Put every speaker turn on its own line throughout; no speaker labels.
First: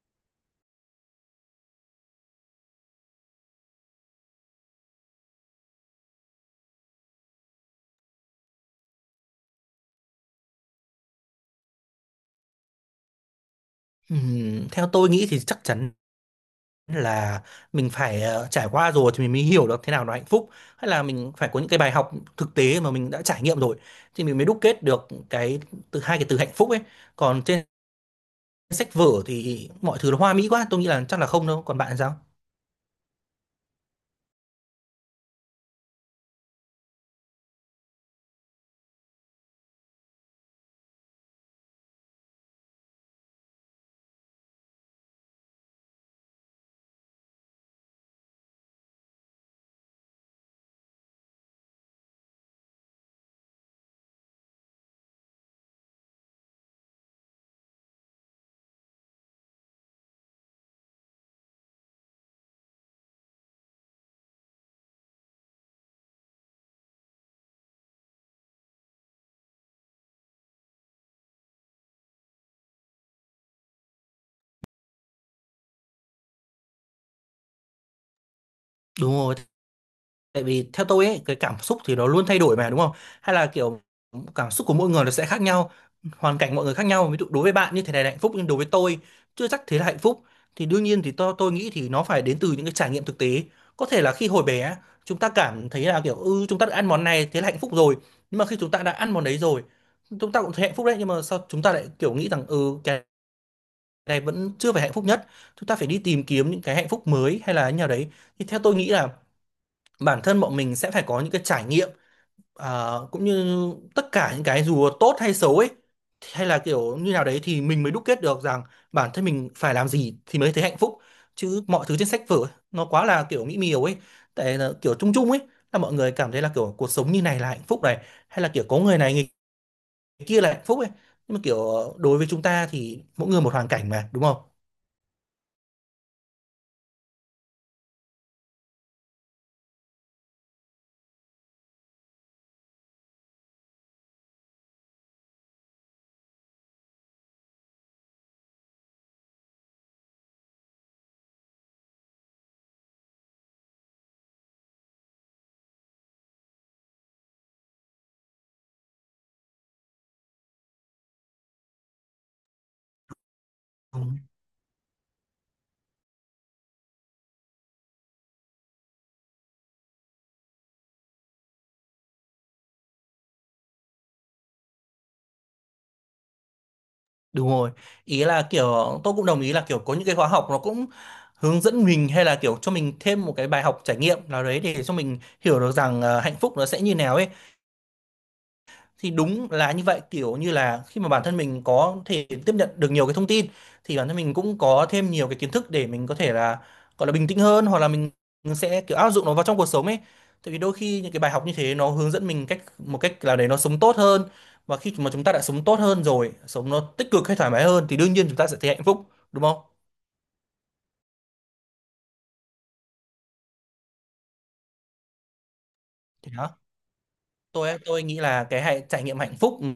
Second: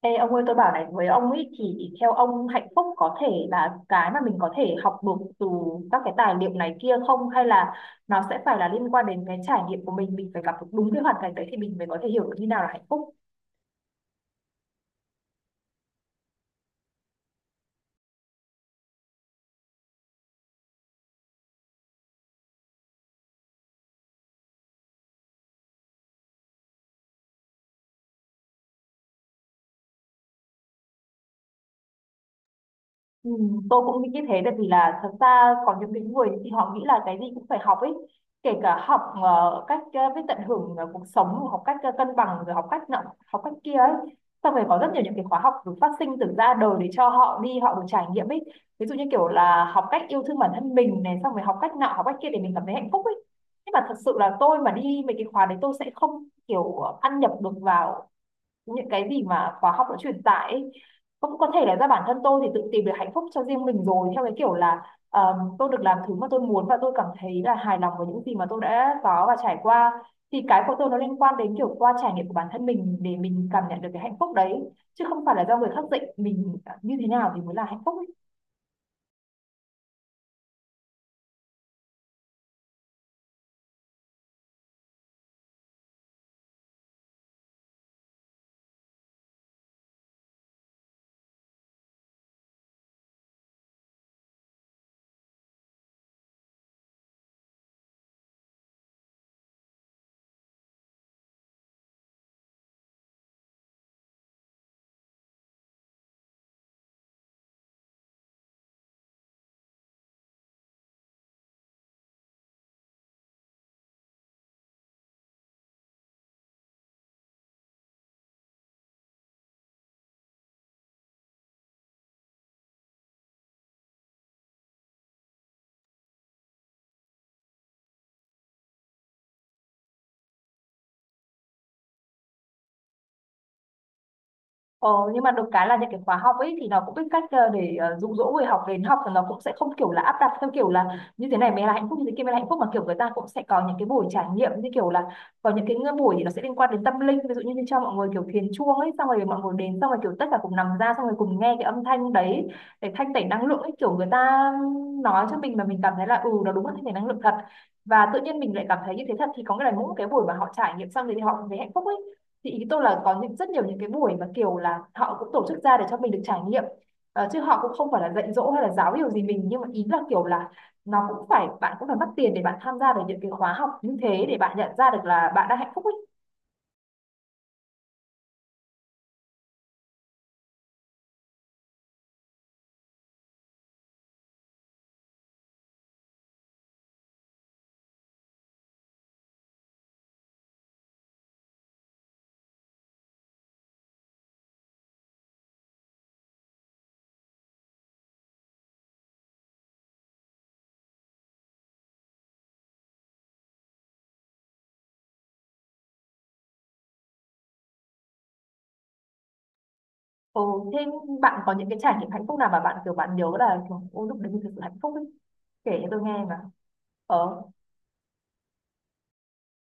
Ê, ông ơi tôi bảo này với ông ấy thì theo ông hạnh phúc có thể là cái mà mình có thể học được từ các cái tài liệu này kia không, hay là nó sẽ phải là liên quan đến cái trải nghiệm của mình phải gặp được đúng cái hoàn cảnh đấy thì mình mới có thể hiểu được như nào là hạnh phúc.
Theo tôi nghĩ thì chắc chắn là mình phải trải qua rồi thì mình mới hiểu được thế nào là hạnh phúc, hay là mình phải có những cái bài học thực tế mà mình đã trải nghiệm rồi thì mình mới đúc kết được cái từ, hai cái từ hạnh phúc ấy. Còn trên sách vở thì mọi thứ nó hoa mỹ quá, tôi nghĩ là chắc là không đâu. Còn bạn thì sao?
Ừ, tôi cũng nghĩ như thế tại vì là thật ra có những cái người thì họ nghĩ là cái gì cũng phải học ấy, kể cả học cách biết tận hưởng cuộc sống, học cách cân bằng, rồi học cách nọ học cách kia ấy. Xong rồi có rất nhiều những cái khóa học được phát sinh từ ra đời để cho họ đi, họ được trải nghiệm ấy. Ví dụ như kiểu là học cách yêu thương bản thân mình này, xong rồi học cách nọ học cách kia để mình cảm thấy hạnh phúc ấy. Nhưng mà thật sự là tôi mà đi mấy cái khóa đấy tôi sẽ không kiểu ăn nhập được vào những cái gì mà khóa học đã truyền tải ấy, cũng có thể là do bản thân tôi thì tự tìm được hạnh phúc cho riêng mình rồi, theo cái kiểu là tôi được làm thứ mà tôi muốn và tôi cảm thấy là hài lòng với những gì mà tôi đã có và trải qua. Thì cái của tôi nó liên quan đến kiểu qua trải nghiệm của bản thân mình để mình cảm nhận được cái hạnh phúc đấy, chứ không phải là do người khác dạy mình như thế nào thì mới là hạnh phúc ấy.
Đúng rồi. Tại vì theo tôi ấy, cái cảm xúc thì nó luôn thay đổi mà đúng không? Hay là kiểu cảm xúc của mỗi người nó sẽ khác nhau, hoàn cảnh mọi người khác nhau. Ví dụ đối với bạn như thế này là hạnh phúc nhưng đối với tôi chưa chắc thế là hạnh phúc. Thì đương nhiên thì tôi nghĩ thì nó phải đến từ những cái trải nghiệm thực tế. Có thể là khi hồi bé chúng ta cảm thấy là kiểu ừ, chúng ta đã ăn món này thế là hạnh phúc rồi. Nhưng mà khi chúng ta đã ăn món đấy rồi, chúng ta cũng thấy hạnh phúc đấy, nhưng mà sao chúng ta lại kiểu nghĩ rằng ừ, cái này vẫn chưa phải hạnh phúc nhất. Chúng ta phải đi tìm kiếm những cái hạnh phúc mới hay là như nào đấy. Thì theo tôi nghĩ là bản thân bọn mình sẽ phải có những cái trải nghiệm, cũng như tất cả những cái dù tốt hay xấu ấy, hay là kiểu như nào đấy thì mình mới đúc kết được rằng bản thân mình phải làm gì thì mới thấy hạnh phúc. Chứ mọi thứ trên sách vở ấy, nó quá là kiểu mỹ miều ấy, tại là kiểu chung chung ấy, là mọi người cảm thấy là kiểu cuộc sống như này là hạnh phúc này, hay là kiểu có người này người kia là hạnh phúc ấy, nhưng mà kiểu đối với chúng ta thì mỗi người một hoàn cảnh mà đúng
Ờ, nhưng mà được cái là những cái khóa học ấy thì nó cũng biết cách để dụ dỗ người học đến học, thì nó cũng sẽ không kiểu là áp đặt theo kiểu là như thế này mới là hạnh phúc, như thế kia mới là hạnh phúc, mà kiểu người ta cũng sẽ có những cái buổi trải nghiệm, như kiểu là có những cái buổi thì nó sẽ liên quan đến tâm linh, ví dụ như, như cho mọi người kiểu thiền chuông ấy, xong rồi mọi người đến xong rồi kiểu tất cả cùng nằm ra xong rồi cùng nghe cái âm thanh đấy để thanh tẩy năng lượng ấy, kiểu người ta nói cho mình mà mình cảm thấy là ừ nó đúng là thanh tẩy năng lượng thật, và tự nhiên mình lại cảm thấy như thế thật, thì có nghĩa là mỗi cái buổi mà họ trải nghiệm xong thì họ cũng thấy hạnh phúc ấy. Thì ý tôi là có những rất nhiều những cái buổi mà
không.
kiểu là họ cũng tổ chức ra để cho mình được trải nghiệm. Ờ, chứ họ cũng không phải là dạy dỗ hay là giáo điều gì mình, nhưng mà ý là kiểu là nó cũng phải, bạn cũng phải mất tiền để bạn tham gia được những cái khóa học như thế để bạn nhận ra được là bạn đang hạnh phúc ấy.
Đúng rồi. Ý là kiểu tôi cũng đồng ý là kiểu có những cái khóa học nó cũng hướng dẫn mình hay là kiểu cho mình thêm một cái bài học trải nghiệm nào đấy để cho mình hiểu được rằng hạnh phúc nó sẽ như nào ấy. Thì đúng là như vậy, kiểu như là khi mà bản thân mình có thể tiếp nhận được nhiều cái thông tin thì bản thân mình cũng có thêm nhiều cái kiến thức để mình có thể là gọi là bình tĩnh hơn, hoặc là mình sẽ kiểu áp dụng nó vào trong cuộc sống ấy. Tại vì đôi khi những cái bài học như thế nó hướng dẫn mình cách, một cách là để nó sống tốt hơn. Và khi mà chúng ta đã sống tốt hơn rồi, sống nó tích cực hay thoải mái hơn thì đương nhiên chúng ta sẽ thấy hạnh phúc, đúng không.
Ừ, thế bạn có những cái trải nghiệm hạnh phúc nào mà bạn kiểu bạn nhớ là kiểu, ôi lúc đấy mình thực sự hạnh phúc ấy, kể cho tôi nghe
Thì
mà.
đó,
Ờ.
tôi nghĩ là cái hạnh, trải nghiệm hạnh phúc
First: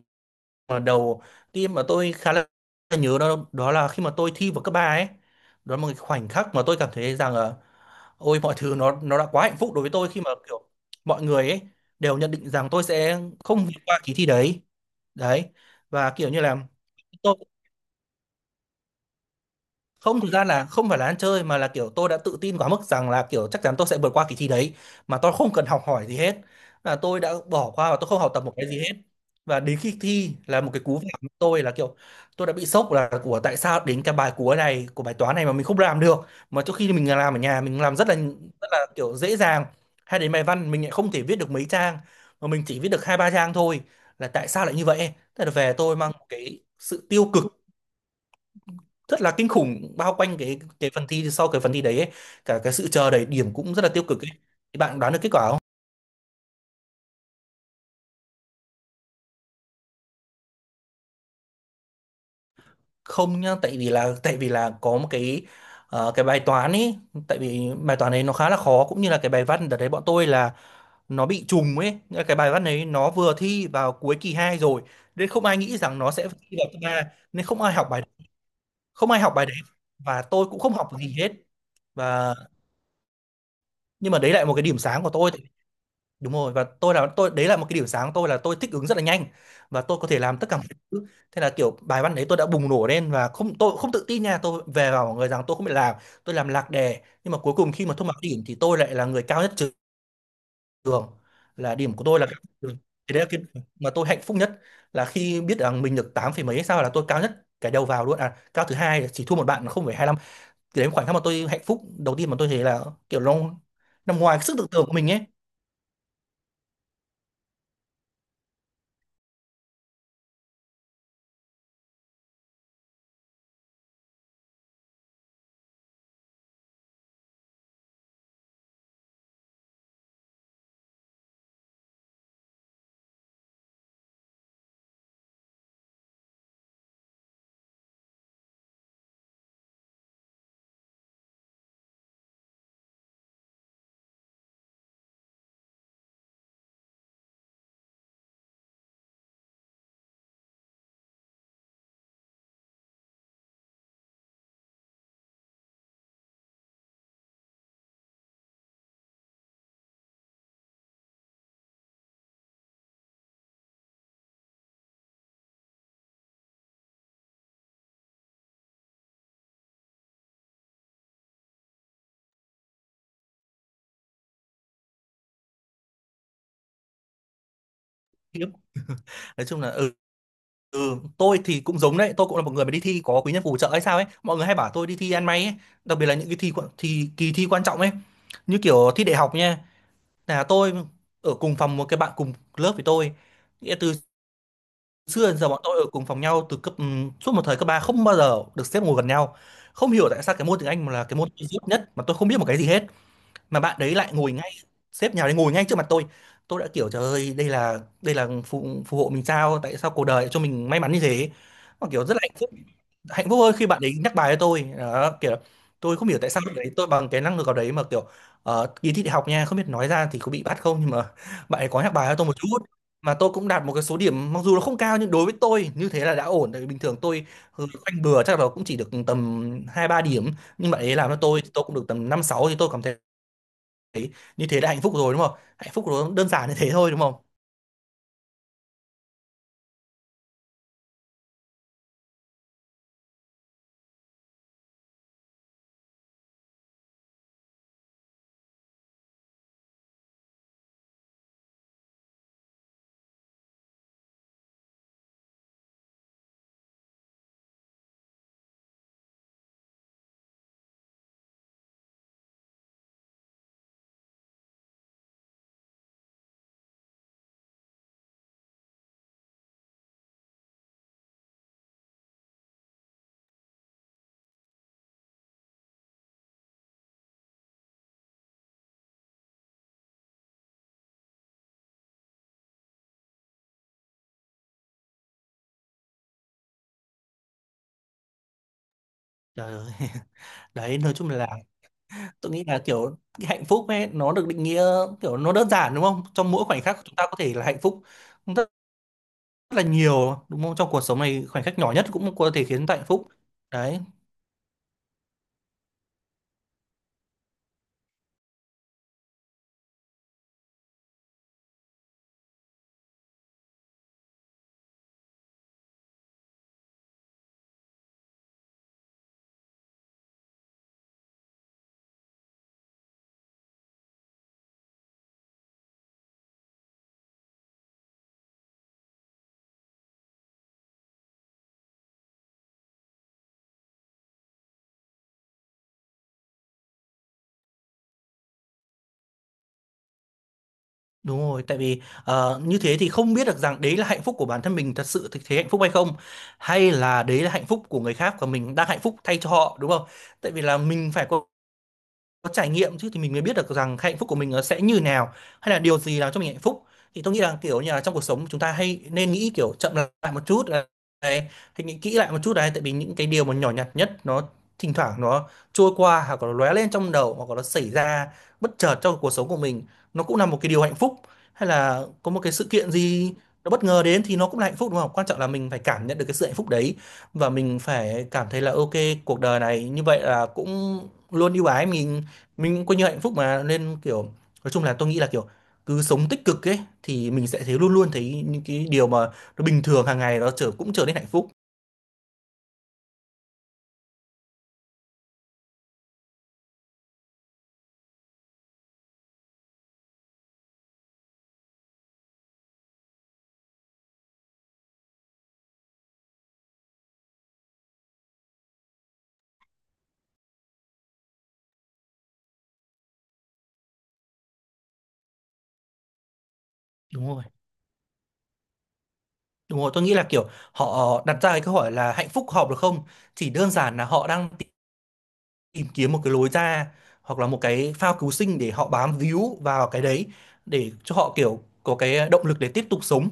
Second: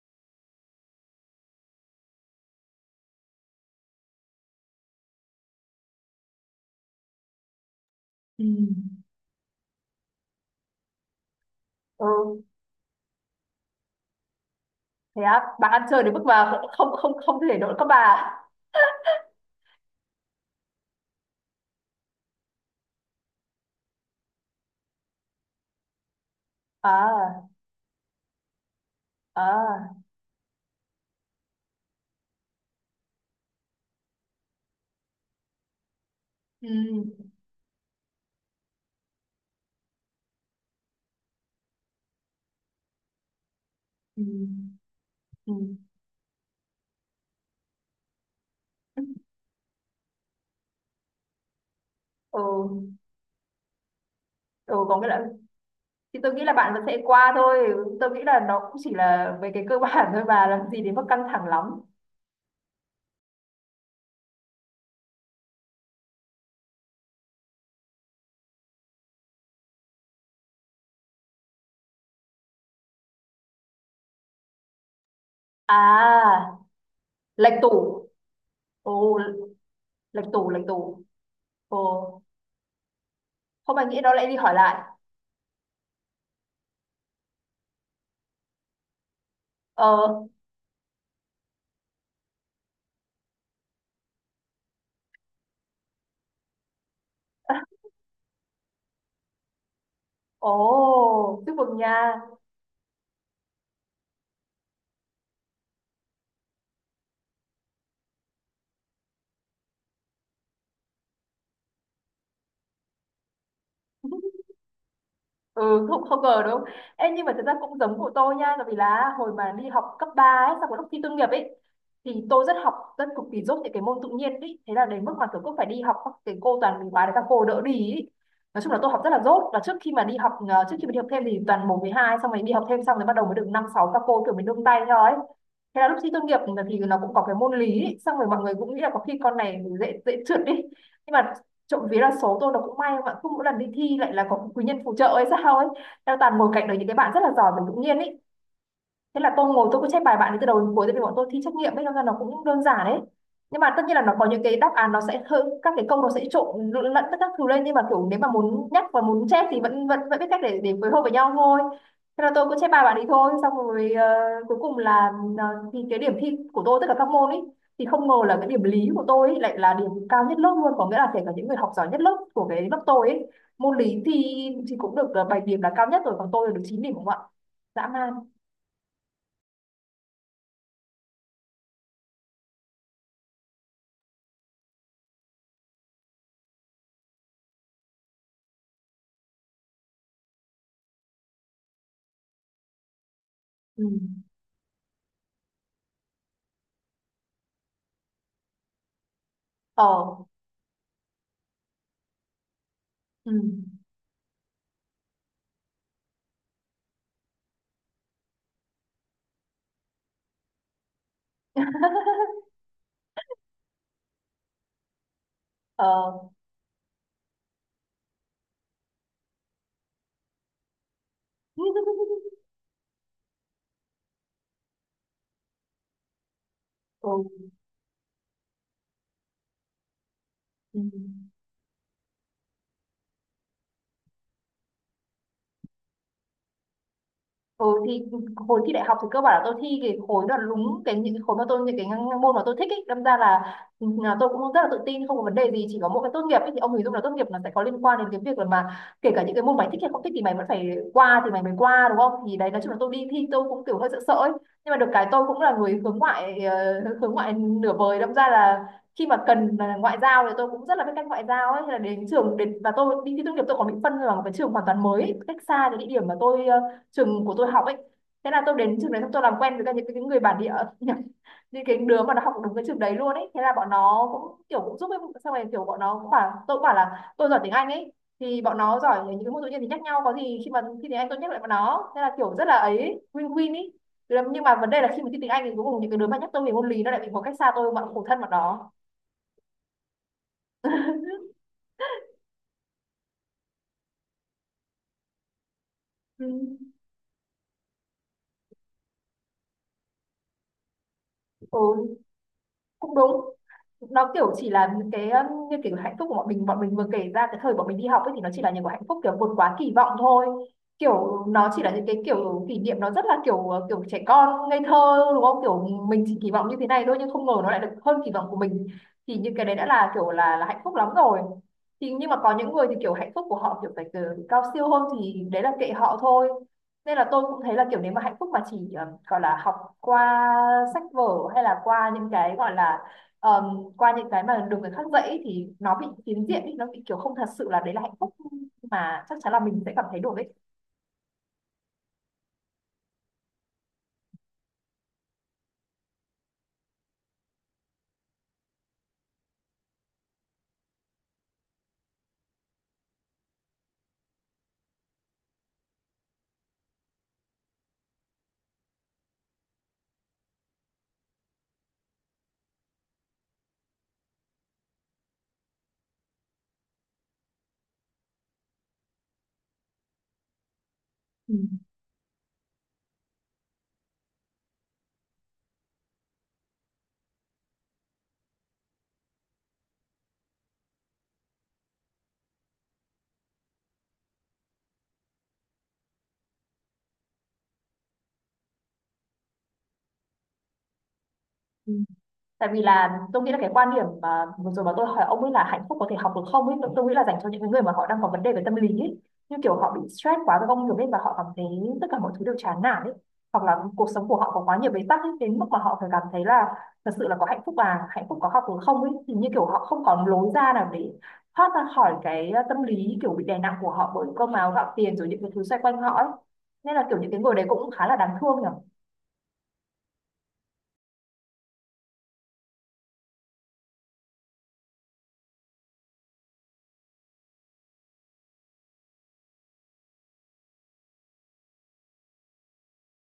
mà đầu tiên mà tôi khá là nhớ đó, đó là khi mà tôi thi vào cấp 3 ấy. Đó là một cái khoảnh khắc mà tôi cảm thấy rằng là ôi,
Ừ.
mọi thứ nó đã quá hạnh phúc đối với tôi, khi mà kiểu mọi người ấy
Ừ,
đều nhận định rằng tôi sẽ không vượt qua kỳ thi đấy.
thế á?
Đấy,
Bạn ăn chơi
và
đến mức
kiểu như
mà
là
không không
tôi
không thể đỡ các bà?
không, thực ra là không phải là ăn chơi mà là kiểu tôi đã tự tin quá mức rằng là kiểu chắc chắn tôi sẽ vượt qua kỳ thi đấy mà tôi không cần học hỏi gì hết, là tôi đã
À.
bỏ qua và tôi không học tập một cái gì hết. Và đến
À.
khi thi là một cái cú vả của tôi, là kiểu tôi đã bị sốc, là của tại sao đến cái bài cuối này của bài toán này mà mình không làm được, mà
Ừ.
trước khi mình làm ở nhà mình làm rất là, rất là kiểu dễ dàng. Hay đến bài văn mình lại không thể viết được mấy trang mà mình chỉ viết được hai ba trang thôi,
Ừ.
là tại sao lại như vậy. Thế là
Ừ.
về tôi mang một cái sự tiêu cực
Ừ.
rất là kinh khủng bao quanh cái phần thi, sau cái phần thi đấy ấy.
Ừ.
Cả cái sự chờ đợi điểm cũng rất là tiêu cực ấy.
Ừ,
Thì bạn
có nghĩa
đoán được
là
kết quả không?
thì tôi nghĩ là bạn vẫn sẽ qua thôi, tôi nghĩ là nó cũng chỉ là về cái cơ bản thôi, bà làm gì đến mức căng thẳng lắm.
Không nhá, tại vì là có một cái cái bài toán ấy, tại vì bài toán ấy nó khá là khó, cũng như là cái bài văn đợt đấy bọn tôi là nó bị trùng ấy. Nghĩa là cái bài văn ấy nó vừa thi vào cuối kỳ 2 rồi nên không ai nghĩ rằng nó sẽ
À,
thi vào kỳ 3, nên
lệch
không
tủ.
ai học bài, không
Ồ.
ai học bài đấy, và
Lệch
tôi
tủ,
cũng
lệch
không học
tủ.
gì hết.
Ồ.
Và
Không ai nghĩ
nhưng
nó
mà
lại
đấy
đi
lại
hỏi
một cái
lại.
điểm sáng của tôi. Đúng rồi, và tôi là tôi đấy, là một cái điểm sáng của tôi là tôi thích ứng rất là nhanh và tôi có thể
Ờ.
làm tất cả mọi thứ. Thế là kiểu bài văn đấy tôi đã bùng nổ lên và không, tôi không tự tin nha, tôi về bảo mọi người rằng tôi không biết làm, tôi làm lạc đề, nhưng mà cuối cùng khi mà thông báo điểm thì tôi lại là người cao nhất trường,
Ồ, chúc
là
mừng
điểm của
nha.
tôi là cao nhất trường. Thì đấy là cái mà tôi hạnh phúc nhất, là khi biết rằng mình được 8 phẩy mấy hay sao, là tôi cao nhất cái đầu vào luôn, à cao thứ hai, chỉ thua một bạn là 0,25. Thì đấy là khoảnh khắc mà tôi hạnh phúc đầu tiên mà tôi thấy là kiểu nó nằm ngoài cái sức tưởng tượng của mình ấy.
Ừ, không không ngờ đúng không. Em, nhưng mà thật ra cũng giống của tôi nha, tại vì là hồi mà đi học cấp 3 ấy, sau cái lúc thi tốt nghiệp ấy, thì tôi rất học rất cực kỳ dốt những cái môn tự nhiên ấy, thế là đến mức mà kiểu cứ phải đi học các cái cô toàn mình bài để các cô đỡ đi ấy. Nói chung là tôi học rất là dốt, và trước khi mà đi học trước khi mà đi học thêm thì toàn một với hai, xong rồi đi học thêm xong rồi bắt đầu mới được năm sáu, các cô kiểu mình nương tay theo ấy. Thế là lúc thi tốt nghiệp thì nó cũng có cái môn lý ấy. Xong rồi mọi người cũng nghĩ là có khi con này dễ dễ trượt đi, nhưng mà trộm vía là số tôi nó cũng may mà cứ mỗi lần đi thi lại là có quý nhân phù trợ ấy sao ấy, đang toàn ngồi cạnh đấy những cái bạn rất là giỏi và tự nhiên ấy. Thế là tôi ngồi tôi cứ check bài bạn ấy từ đầu đến cuối, tại vì bọn tôi thi trắc nghiệm ấy, đâm ra nó cũng đơn giản đấy, nhưng mà tất nhiên là nó có những cái đáp án nó sẽ hơi, các cái câu nó sẽ trộn lẫn tất các thứ lên, nhưng mà kiểu nếu mà muốn nhắc và muốn chép thì vẫn vẫn vẫn biết cách để phối hợp với nhau thôi. Thế là tôi cứ chép bài bạn ấy thôi, xong rồi cuối cùng là ờ, thì cái điểm thi của tôi tất cả các môn ấy, thì không ngờ là cái điểm lý của tôi ấy, lại là điểm cao nhất lớp luôn, có nghĩa là kể cả những người học giỏi nhất lớp của cái lớp tôi ấy, môn lý thì cũng được 7 điểm là cao nhất rồi, còn tôi là được 9 điểm đúng không ạ. Dã man.
Nói chung là ừ. Ừ, tôi thì cũng giống đấy, tôi cũng là một người mà đi thi có quý nhân phù trợ hay sao ấy. Mọi người hay bảo tôi đi thi ăn may ấy, đặc biệt là những cái thì kỳ thi quan trọng ấy, như kiểu thi đại học nha. Là tôi ở cùng phòng một cái bạn cùng lớp với tôi. Nghĩa
Ừ.
từ xưa đến giờ bọn tôi ở cùng phòng nhau từ cấp suốt một thời cấp 3 không bao giờ được xếp ngồi gần nhau. Không hiểu tại
Ờ.
sao cái môn tiếng Anh là cái môn duy nhất mà tôi không biết một cái gì hết,
Ừ.
mà bạn đấy lại ngồi ngay, sếp nhà đấy ngồi ngay trước mặt tôi. Tôi đã kiểu trời ơi, đây là, đây là phù, phù hộ mình sao, tại sao cuộc đời lại cho mình may mắn như thế, mà kiểu rất là hạnh phúc. Hạnh phúc hơn khi bạn ấy nhắc bài cho tôi đó, kiểu tôi không hiểu tại
Ờ.
sao lúc đấy tôi bằng cái năng lực ở đấy mà kiểu kỳ thi đại học nha, không biết nói ra thì có bị bắt không, nhưng mà bạn ấy có nhắc bài cho tôi một chút mà tôi cũng đạt một cái số điểm, mặc dù nó không cao nhưng đối với tôi như thế là đã ổn. Tại vì bình thường
Ừ.
tôi ừ, khoanh bừa chắc là cũng chỉ được tầm hai ba điểm, nhưng
Ừ.
bạn ấy làm cho tôi thì tôi cũng được tầm năm sáu, thì tôi cảm thấy thấy như thế đã hạnh phúc rồi, đúng không, hạnh phúc nó đơn giản như thế thôi, đúng không.
Ừ thì hồi thi đại học thì cơ bản là tôi thi cái khối là đúng cái những cái khối mà tôi, những cái môn mà tôi thích ấy, đâm ra là, ừ, là tôi cũng rất là tự tin không có vấn đề gì, chỉ có mỗi cái tốt nghiệp ấy, thì ông hình dung là tốt nghiệp là sẽ có liên quan đến cái việc là mà kể cả những cái môn mày thích hay không thích thì mày vẫn phải qua thì mày mới qua đúng không, thì đấy nói chung là tôi đi thi tôi cũng kiểu hơi sợ sợ ấy. Nhưng mà được cái tôi cũng là người hướng ngoại, hướng ngoại nửa vời, đâm ra là khi mà cần mà ngoại giao thì tôi cũng rất là biết cách ngoại giao ấy. Thế là đến trường đến và tôi đi thi tốt nghiệp tôi còn bị phân vào một cái trường hoàn toàn mới ấy, cách xa cái địa điểm mà tôi trường của tôi học ấy. Thế là tôi đến trường đấy xong tôi làm quen với cả những cái người bản địa, những cái đứa mà nó học đúng cái trường đấy luôn ấy, thế là bọn nó cũng kiểu cũng giúp ấy, xong rồi kiểu bọn nó cũng bảo tôi, cũng bảo là tôi giỏi tiếng Anh ấy, thì bọn nó giỏi những cái môn tự nhiên thì nhắc nhau, có gì khi mà thi tiếng Anh tôi nhắc lại bọn nó, thế là kiểu rất là ấy, win win ấy. Nhưng mà vấn đề là khi mà thi tiếng Anh thì cuối cùng những cái đứa mà nhắc tôi về môn lý nó lại bị một cách xa tôi, mà khổ thân bọn đó.
Trời ơi. Đấy, nói chung là tôi nghĩ là kiểu cái hạnh phúc ấy nó được định nghĩa kiểu nó đơn giản, đúng không, trong mỗi khoảnh
Ừ.
khắc chúng ta có thể là hạnh phúc rất là nhiều, đúng không, trong cuộc sống này khoảnh khắc nhỏ nhất
Ừ,
cũng có thể khiến chúng ta hạnh
cũng
phúc.
đúng.
Đấy.
Nó kiểu chỉ là những cái như kiểu hạnh phúc của bọn mình, bọn mình vừa kể ra cái thời bọn mình đi học ấy, thì nó chỉ là những cái hạnh phúc kiểu vượt quá kỳ vọng thôi, kiểu nó chỉ là những cái kiểu kỷ niệm nó rất là kiểu kiểu trẻ con ngây thơ đúng không, kiểu mình chỉ kỳ vọng như thế này thôi nhưng không ngờ nó lại được hơn kỳ vọng của mình, thì những cái đấy đã là kiểu là hạnh phúc lắm rồi. Thì nhưng mà có những người thì kiểu hạnh phúc của họ kiểu phải từ cao siêu hơn thì đấy là kệ họ thôi. Nên là tôi cũng thấy là kiểu nếu mà hạnh phúc mà chỉ gọi là học qua sách vở, hay là qua những cái gọi là um, qua những cái mà được người khác dạy, thì nó bị phiến diện ấy, nó bị kiểu không thật sự là đấy là hạnh phúc mà chắc chắn là mình sẽ cảm thấy được ấy.
Đúng rồi, tại vì như thế thì không biết được rằng đấy là hạnh phúc của bản thân mình thật sự, thực thế hạnh phúc hay không, hay là đấy là hạnh phúc của người khác và mình đang hạnh phúc thay cho họ, đúng không. Tại vì là mình phải có trải nghiệm chứ thì mình mới biết được rằng hạnh phúc của mình nó sẽ như nào, hay là điều gì làm cho mình hạnh phúc. Thì tôi nghĩ là kiểu như là trong cuộc sống chúng ta hay nên nghĩ kiểu chậm lại một chút này, thì nghĩ kỹ lại một chút đấy, tại vì những cái điều mà nhỏ nhặt nhất nó thỉnh thoảng nó trôi qua, hoặc là nó lóe lên trong đầu, hoặc là nó xảy ra bất chợt trong cuộc sống của mình, nó cũng là một cái điều hạnh phúc.
Ừ.
Hay là có một cái sự kiện gì nó bất ngờ đến thì nó cũng là hạnh phúc, đúng không, quan trọng là mình phải cảm nhận được cái sự hạnh phúc đấy, và mình phải cảm thấy là ok, cuộc đời này như vậy là cũng luôn ưu ái mình cũng coi như hạnh phúc mà, nên kiểu nói chung là tôi nghĩ là kiểu cứ sống tích cực ấy thì mình sẽ thấy, luôn luôn thấy những cái điều mà nó bình thường hàng ngày nó trở, cũng trở nên hạnh phúc.
Ừ, tại vì là tôi nghĩ là cái quan điểm mà vừa rồi mà tôi hỏi ông ấy là hạnh phúc có thể học được không ấy, tôi nghĩ là dành cho những cái người mà họ đang có vấn đề về tâm lý ấy, như kiểu họ bị stress quá với công việc ấy và họ cảm thấy tất cả mọi thứ đều chán nản ấy, hoặc là cuộc sống của họ có quá nhiều bế tắc ấy đến mức mà họ phải cảm thấy là thật sự là có hạnh phúc à, hạnh phúc có học được không ấy, thì như kiểu họ không còn lối ra nào để thoát ra khỏi cái tâm lý kiểu bị đè nặng của họ bởi cơm áo gạo tiền rồi những cái thứ xoay quanh họ ấy. Nên là kiểu
Đúng
những cái
rồi.
người đấy cũng khá là đáng thương nhỉ.
Đúng rồi, tôi nghĩ là kiểu họ đặt ra cái câu hỏi là hạnh phúc hợp được không, chỉ đơn giản là họ đang tìm kiếm một cái lối ra, hoặc là một cái phao cứu sinh để họ bám víu vào cái đấy, để cho họ kiểu có cái động lực để tiếp tục sống,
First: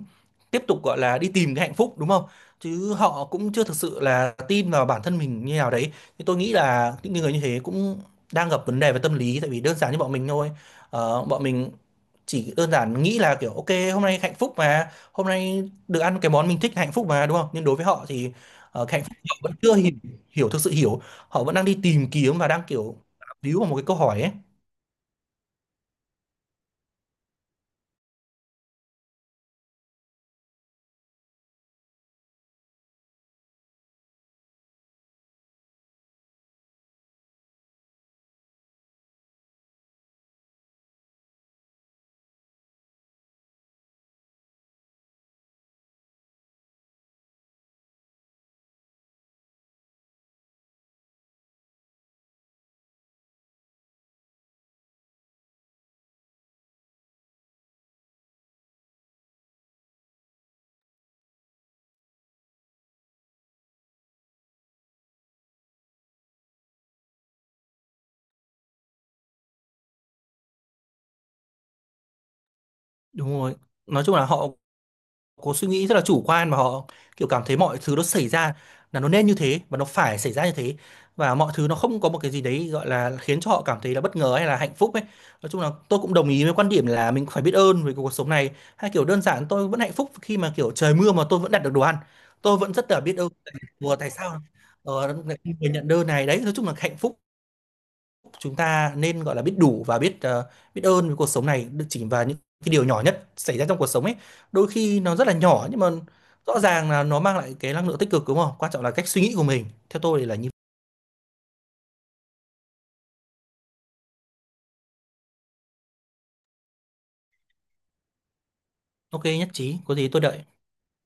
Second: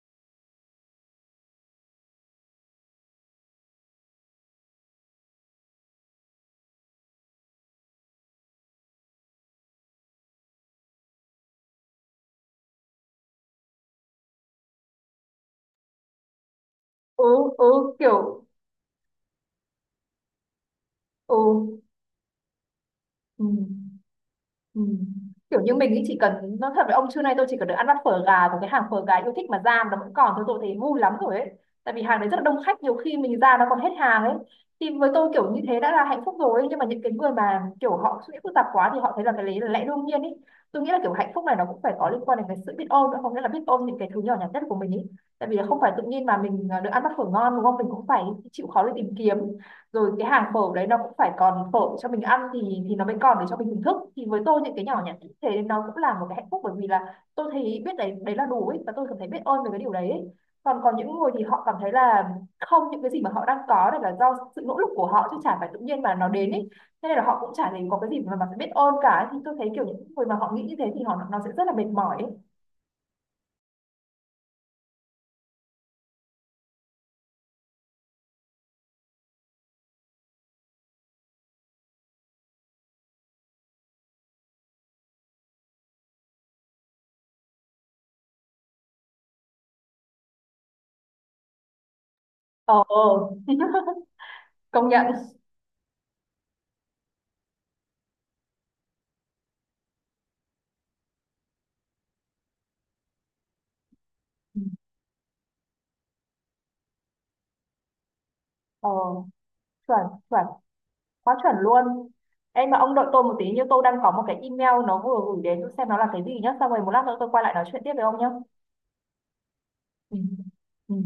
tiếp tục gọi là đi tìm cái hạnh phúc, đúng không. Chứ họ cũng chưa thực sự là tin vào bản thân mình như nào đấy. Thì tôi nghĩ là những người như thế cũng đang gặp vấn đề về tâm lý, tại vì đơn giản như bọn mình thôi. Ờ, bọn mình chỉ đơn giản nghĩ là kiểu ok, hôm nay hạnh phúc mà, hôm nay được ăn cái món mình thích hạnh phúc mà,
Ừ.
đúng không, nhưng
Ừ
đối với họ thì
kiểu.
cái hạnh phúc họ vẫn chưa hiểu, hiểu thực sự hiểu, họ vẫn đang
Ừ.
đi tìm kiếm và đang kiểu
Ừ.
víu vào một cái câu hỏi ấy.
Ừ. Kiểu như mình ý chỉ cần, nó thật với ông, trưa nay tôi chỉ cần được ăn bát phở gà của cái hàng phở gà yêu thích mà ra mà nó vẫn còn thôi, tôi thấy vui lắm rồi ấy, tại vì hàng đấy rất là đông khách, nhiều khi mình ra nó còn hết hàng ấy, thì với tôi kiểu như thế đã là hạnh phúc rồi ấy. Nhưng mà những cái người mà kiểu họ suy nghĩ phức tạp quá thì họ thấy là cái đấy là lẽ đương nhiên ấy. Tôi nghĩ là kiểu hạnh phúc này nó cũng phải có liên quan đến cái sự biết ơn nữa, không nghĩa là biết ơn những cái thứ nhỏ nhặt nhất của mình ấy, tại vì là không phải tự nhiên mà mình được ăn bát phở ngon đúng không, mình cũng phải chịu khó để tìm kiếm, rồi cái hàng phở đấy nó cũng phải còn phở cho mình ăn thì nó mới còn để cho mình thưởng thức, thì với tôi những cái nhỏ nhặt như thế nó cũng là một cái hạnh phúc, bởi vì là tôi thấy biết đấy đấy là đủ ấy và tôi cảm thấy biết ơn về cái điều đấy ấy. Còn còn những người thì họ cảm thấy là không, những cái gì mà họ đang có này là do sự nỗ lực của họ chứ chả phải tự nhiên mà nó đến ấy, thế nên là họ cũng chả thấy có cái gì mà phải biết ơn cả, thì tôi thấy kiểu những người mà họ nghĩ như thế thì họ nó sẽ rất là mệt mỏi ấy.
Đúng rồi, nói chung là họ có suy nghĩ rất là chủ quan, mà họ kiểu cảm thấy mọi thứ nó xảy ra là nó nên như thế và nó phải xảy ra như thế, và mọi thứ nó không có một cái gì đấy gọi là khiến cho họ cảm thấy là bất ngờ hay là hạnh phúc ấy. Nói chung là tôi cũng đồng ý với quan điểm là mình phải biết ơn với cuộc sống này, hay kiểu đơn giản tôi vẫn hạnh phúc khi mà kiểu trời mưa mà tôi vẫn đặt được đồ ăn, tôi vẫn
Ờ.
rất là biết ơn tại-. Ủa, tại sao
Công nhận.
lại không người nhận đơn này. Đấy, nói chung là hạnh phúc, chúng ta nên gọi là biết đủ và biết biết ơn với cuộc sống này, được chỉ vào những cái điều nhỏ nhất xảy ra trong cuộc sống ấy,
Ừ.
đôi khi nó rất là nhỏ nhưng mà rõ ràng là nó mang lại cái năng lượng tích cực, đúng không, quan trọng
Ờ,
là cách suy nghĩ của mình,
chuẩn.
theo tôi thì là
Chuẩn.
như.
Quá chuẩn luôn. Em mà ông đợi tôi một tí, như tôi đang có một cái email nó vừa gửi đến xem nó là cái gì nhá, xong rồi một lát nữa tôi quay lại nói chuyện tiếp với ông nhá.
Ok, nhất trí, có gì
Ừ.
tôi đợi.
Ừ.